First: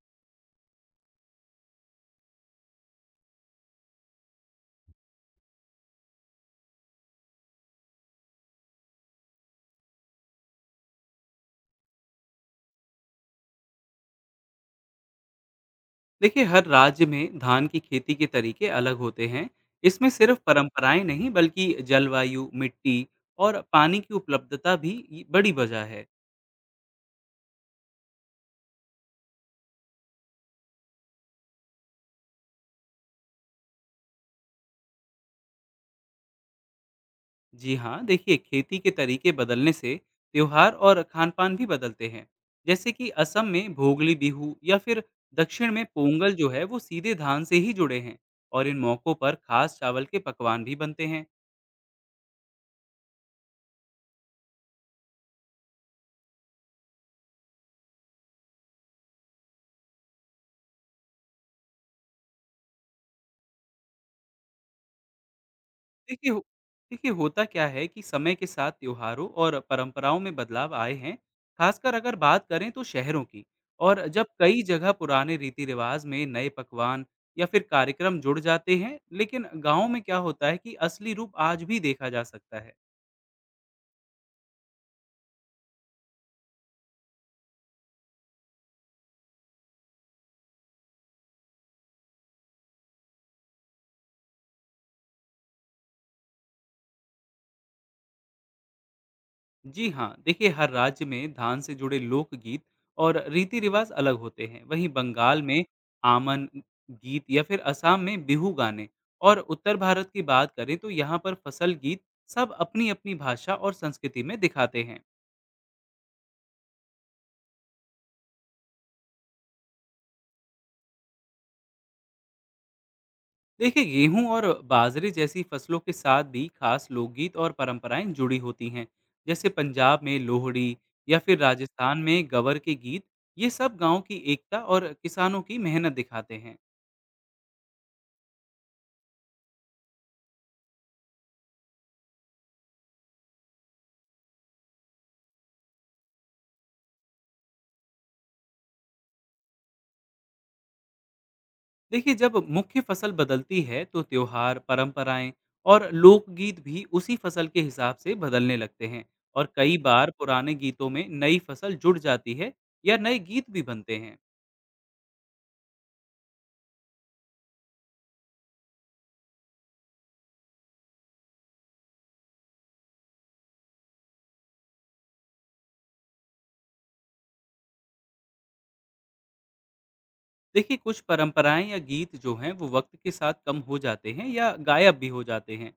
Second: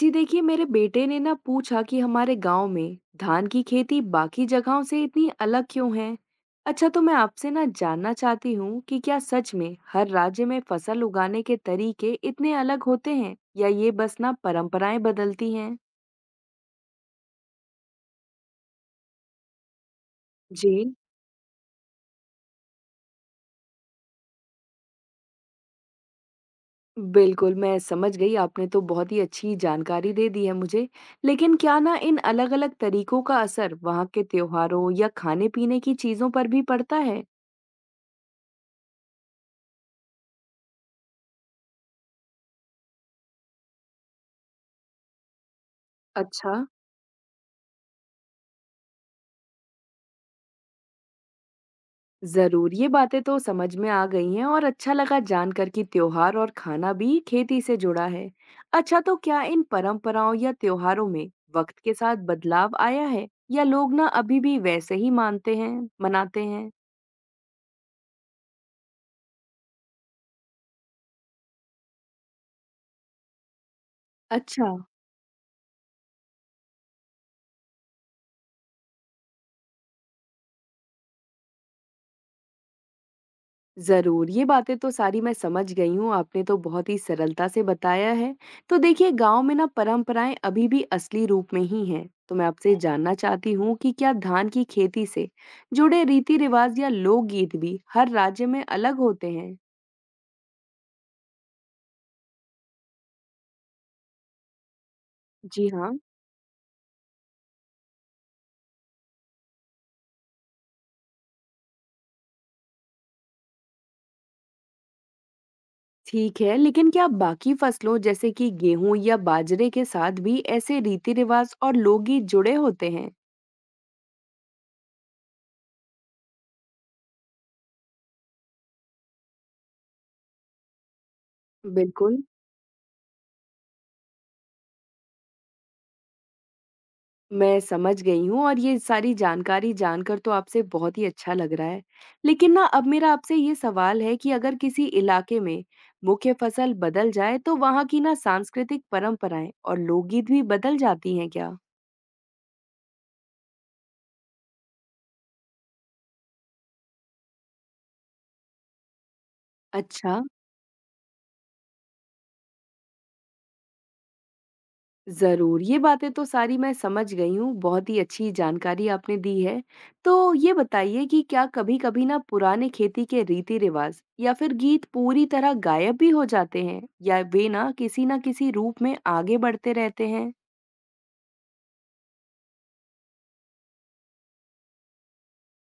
जी देखिए, मेरे बेटे ने ना पूछा कि हमारे गांव में धान की खेती बाकी जगहों से इतनी अलग क्यों है। अच्छा, तो मैं आपसे ना जानना चाहती हूँ कि क्या सच में हर राज्य में फसल उगाने के तरीके इतने अलग होते हैं या ये बस ना परंपराएं बदलती हैं। देखिए, हर राज्य में धान की खेती के तरीके अलग होते हैं। इसमें सिर्फ जी। परंपराएं नहीं बल्कि जलवायु, मिट्टी और पानी की उपलब्धता भी ये बड़ी वजह है। बिल्कुल, मैं समझ गई, आपने तो बहुत ही अच्छी जानकारी दे दी है मुझे। लेकिन क्या ना इन अलग-अलग तरीकों का असर वहाँ के त्योहारों या खाने पीने की चीजों पर भी पड़ता है? जी हाँ, देखिए खेती के तरीके बदलने से त्योहार और खान पान भी बदलते हैं। जैसे कि असम में भोगली बिहू या फिर दक्षिण में पोंगल जो अच्छा। है वो सीधे धान से ही जुड़े हैं। और इन मौक़ों पर खास चावल के पकवान भी बनते हैं। जरूर, ये बातें तो समझ में आ गई हैं और अच्छा लगा जानकर कि त्योहार और खाना भी खेती से जुड़ा है। अच्छा, तो क्या इन परंपराओं या त्योहारों में वक्त के साथ बदलाव आया है या लोग ना अभी भी वैसे ही मानते हैं, देखिए हो मनाते हैं? देखिए, होता क्या है कि समय के साथ त्योहारों और परंपराओं में बदलाव आए हैं, खासकर अगर बात करें तो शहरों की। और जब कई अच्छा। जगह पुराने रीति-रिवाज में नए पकवान या फिर कार्यक्रम जुड़ जाते हैं, लेकिन गाँव में क्या होता है कि असली रूप आज भी देखा जा सकता है। ज़रूर, ये बातें तो सारी मैं समझ गई हूँ, आपने तो बहुत ही सरलता से बताया है। तो देखिए, गाँव में ना परंपराएँ अभी भी असली रूप में ही हैं, तो मैं आपसे जानना चाहती हूँ कि क्या धान की खेती से जुड़े रीति-रिवाज़ या लोकगीत भी हर राज्य में अलग होते हैं? जी हाँ, देखिए हर राज्य में धान से जुड़े लोकगीत और रीति रिवाज अलग होते हैं। वहीं बंगाल में जी हाँ। आमन गीत या फिर असम में बिहू गाने, और उत्तर भारत की बात करें तो यहाँ पर फसल गीत, सब अपनी अपनी भाषा और संस्कृति में दिखाते हैं। ठीक है, लेकिन क्या बाकी फसलों जैसे कि गेहूँ या बाजरे के साथ भी ऐसे रीति-रिवाज़ और लोकगीत जुड़े होते हैं? देखिए, गेहूं और बाजरे जैसी फसलों के साथ भी खास लोकगीत और परंपराएं जुड़ी होती हैं। जैसे पंजाब में लोहड़ी या फिर राजस्थान बिल्कुल। में गवर के गीत, ये सब गांव की एकता और किसानों की मेहनत दिखाते हैं। मैं समझ गई हूँ और ये सारी जानकारी जानकर तो आपसे बहुत ही अच्छा लग रहा है। लेकिन ना अब मेरा आपसे ये सवाल है कि अगर किसी इलाके में मुख्य फसल बदल जाए तो वहाँ की ना सांस्कृतिक परंपराएं और लोकगीत भी बदल जाती हैं क्या? देखिए, जब मुख्य फसल बदलती है तो त्योहार, परंपराएं और लोकगीत भी उसी फसल के हिसाब से बदलने लगते हैं। और कई बार अच्छा। पुराने गीतों में नई फसल जुड़ जाती है या नए गीत भी बनते हैं। ज़रूर, ये बातें तो सारी मैं समझ गई हूँ, बहुत ही अच्छी जानकारी आपने दी है। तो ये बताइए कि क्या कभी-कभी ना पुराने खेती के रीति-रिवाज़ या फिर गीत पूरी तरह गायब भी हो जाते हैं या वे ना किसी न किसी रूप में आगे बढ़ते रहते हैं? देखिए, कुछ परंपराएं या गीत जो हैं वो वक्त के साथ कम हो जाते हैं या गायब भी हो जाते हैं,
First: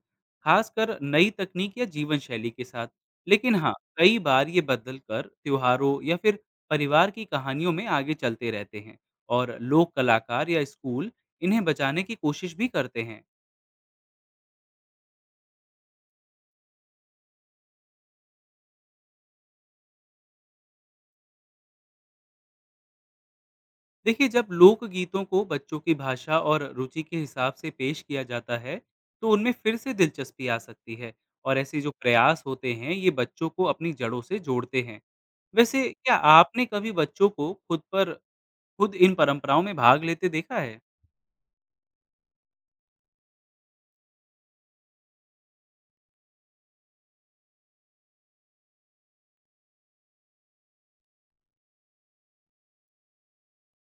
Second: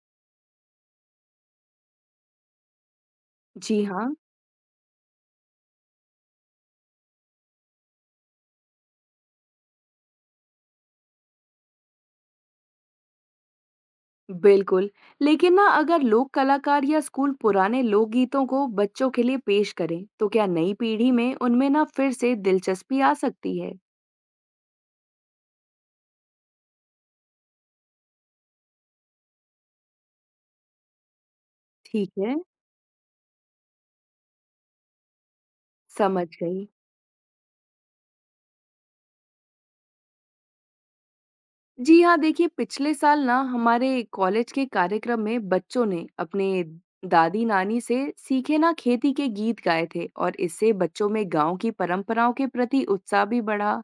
खासकर नई तकनीक या जीवन शैली के साथ। लेकिन हाँ, जी हाँ। कई बार ये बदल कर त्योहारों या फिर परिवार की कहानियों में आगे चलते रहते हैं। और लोक कलाकार या स्कूल इन्हें बचाने की कोशिश भी करते हैं। बिल्कुल। लेकिन ना अगर लोक कलाकार या स्कूल पुराने लोकगीतों को बच्चों के लिए पेश करें, तो क्या नई पीढ़ी में उनमें ना फिर से दिलचस्पी आ सकती है? देखिए, जब लोक गीतों को बच्चों की भाषा और रुचि के हिसाब से पेश किया जाता है तो उनमें फिर से दिलचस्पी आ सकती है। और ऐसे जो ठीक है, प्रयास होते हैं ये बच्चों को अपनी जड़ों से जोड़ते हैं। वैसे क्या समझ आपने गई। कभी बच्चों को खुद इन परंपराओं में भाग लेते देखा है? जी हाँ, देखिए पिछले साल ना हमारे कॉलेज के कार्यक्रम में बच्चों ने अपने दादी नानी से सीखे ना खेती के गीत गाए थे और इससे बच्चों में गांव की परंपराओं के प्रति उत्साह भी बढ़ा।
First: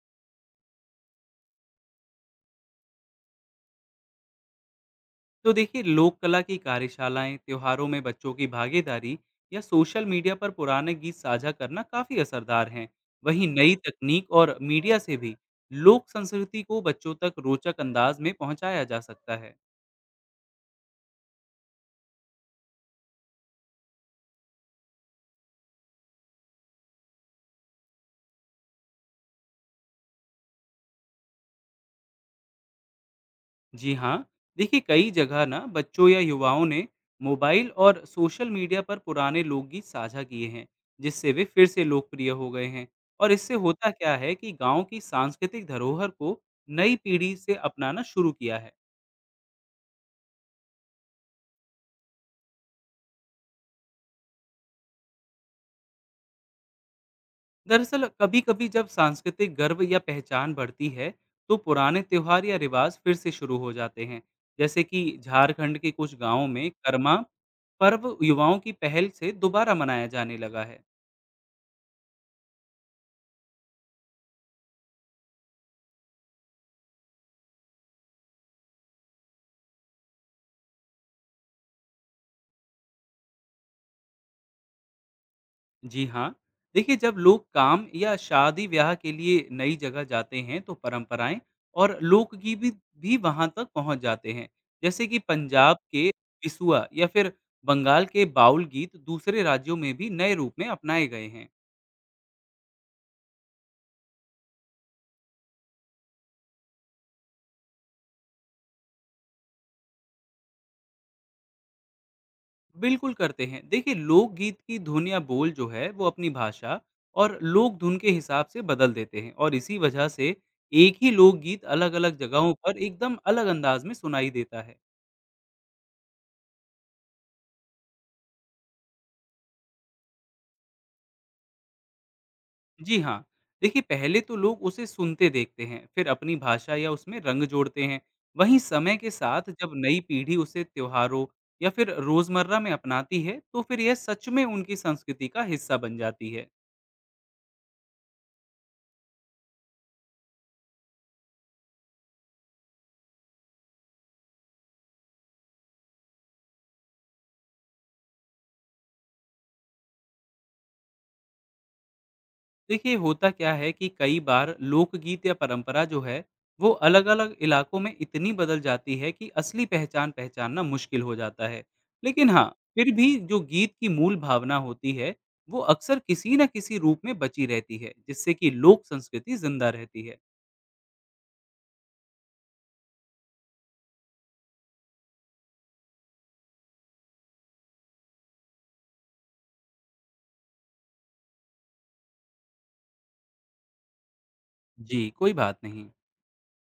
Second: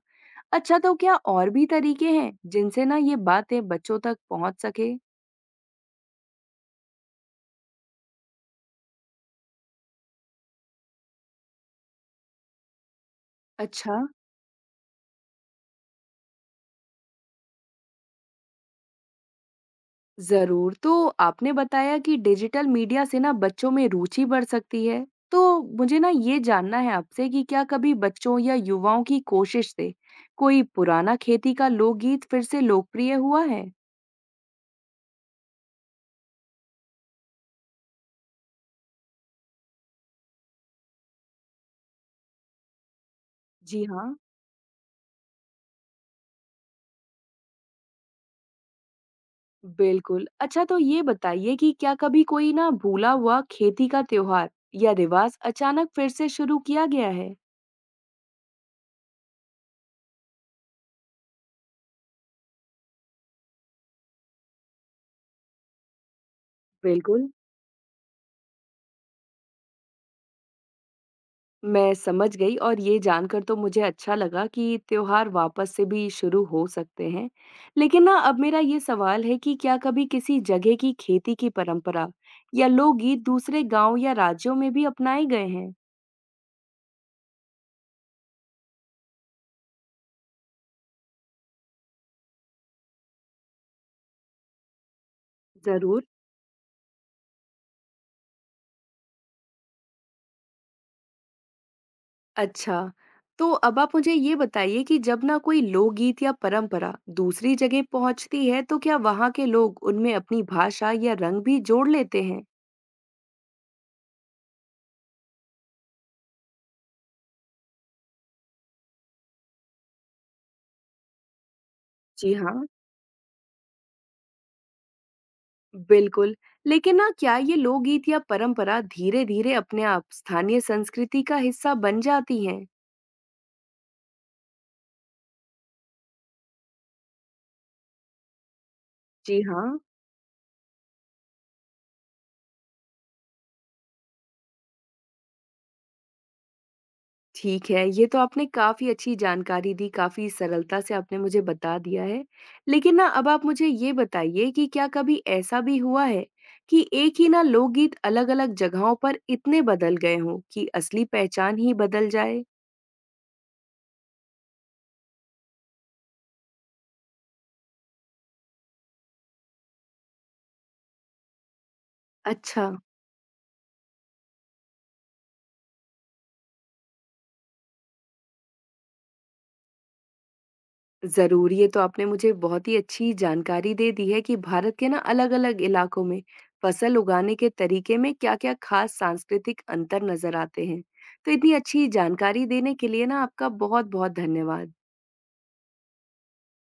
अच्छा, तो क्या और भी तरीके हैं जिनसे ना ये बातें बच्चों तक पहुंच सके? तो देखिए, लोक कला की कार्यशालाएं, त्योहारों में बच्चों की भागीदारी या सोशल मीडिया पर पुराने गीत साझा करना काफी असरदार हैं। वहीं नई अच्छा। तकनीक और मीडिया से भी लोक संस्कृति को बच्चों तक रोचक अंदाज में पहुंचाया जा सकता है। जरूर, तो आपने बताया कि डिजिटल मीडिया से ना बच्चों में रुचि बढ़ सकती है, तो मुझे ना ये जानना है आपसे कि क्या कभी बच्चों या युवाओं की कोशिश से कोई पुराना खेती का लोकगीत फिर से लोकप्रिय हुआ है? जी हाँ, देखिए कई जगह ना बच्चों या युवाओं ने मोबाइल और सोशल मीडिया पर पुराने लोकगीत साझा किए हैं, जिससे वे फिर से लोकप्रिय हो गए हैं। और इससे जी होता हाँ। क्या है कि गांव की सांस्कृतिक धरोहर को नई पीढ़ी से अपनाना शुरू किया है। बिल्कुल। अच्छा, तो ये बताइए कि क्या कभी कोई ना भूला हुआ खेती का त्योहार या रिवाज अचानक फिर से शुरू किया गया है? दरअसल कभी-कभी जब सांस्कृतिक गर्व या पहचान बढ़ती है, तो पुराने त्योहार या रिवाज फिर से शुरू हो जाते हैं। जैसे कि झारखंड के कुछ गांवों में करमा बिल्कुल। पर्व युवाओं की पहल से दोबारा मनाया जाने लगा है। मैं समझ गई और ये जानकर तो मुझे अच्छा लगा कि त्योहार वापस से भी शुरू हो सकते हैं। लेकिन ना अब मेरा ये सवाल है कि क्या कभी किसी जगह की खेती की परंपरा या लोकगीत दूसरे गांव या राज्यों में भी अपनाए गए हैं? जी हाँ, देखिए जब लोग काम या शादी ब्याह के लिए नई जगह जाते हैं, तो परंपराएं और लोकगीत भी वहां तक पहुंच जाते हैं। जैसे कि पंजाब जरूर। के बिसुआ या फिर बंगाल के बाउल गीत दूसरे राज्यों में भी नए रूप में अपनाए गए हैं। अच्छा, तो अब आप मुझे ये बताइए कि जब ना कोई लोकगीत या परंपरा दूसरी जगह पहुंचती है, तो क्या वहां के लोग उनमें अपनी भाषा या रंग भी जोड़ लेते हैं? बिल्कुल करते हैं। देखिए, लोकगीत की धुन या बोल जो है, वो अपनी भाषा और लोक धुन के हिसाब से बदल देते हैं, और इसी वजह से एक ही लोकगीत अलग-अलग जी जगहों हाँ। पर एकदम अलग अंदाज में सुनाई देता है। बिल्कुल, लेकिन ना क्या ये लोकगीत या परंपरा धीरे-धीरे अपने आप स्थानीय संस्कृति का हिस्सा बन जाती हैं? जी हाँ, देखिए पहले तो लोग उसे सुनते देखते हैं, फिर अपनी भाषा या उसमें रंग जोड़ते हैं। वहीं समय के जी साथ जब हाँ। नई पीढ़ी उसे त्योहारों या फिर रोज़मर्रा में अपनाती है, तो फिर यह सच में उनकी संस्कृति का हिस्सा बन जाती है। ठीक है, ये तो आपने काफ़ी अच्छी जानकारी दी, काफ़ी सरलता से आपने मुझे बता दिया है। लेकिन ना अब आप मुझे ये बताइए कि क्या कभी ऐसा भी हुआ है कि एक ही ना लोकगीत अलग-अलग जगहों पर इतने बदल गए हों कि असली पहचान ही बदल जाए? देखिए, होता क्या है कि कई बार लोकगीत या परंपरा जो है वो अलग अलग इलाकों में इतनी बदल जाती है कि असली पहचान पहचानना मुश्किल हो जाता है। लेकिन हाँ, अच्छा। फिर भी जो गीत की मूल भावना होती है वो अक्सर किसी न किसी रूप में बची रहती है, जिससे कि लोक संस्कृति जिंदा रहती है। ज़रूर, ये तो आपने मुझे बहुत ही अच्छी जानकारी दे दी है कि भारत के ना अलग-अलग इलाकों में फसल उगाने के तरीके में क्या-क्या खास सांस्कृतिक अंतर नज़र आते हैं। तो इतनी अच्छी जानकारी देने के लिए ना आपका बहुत-बहुत धन्यवाद। जी, कोई बात नहीं।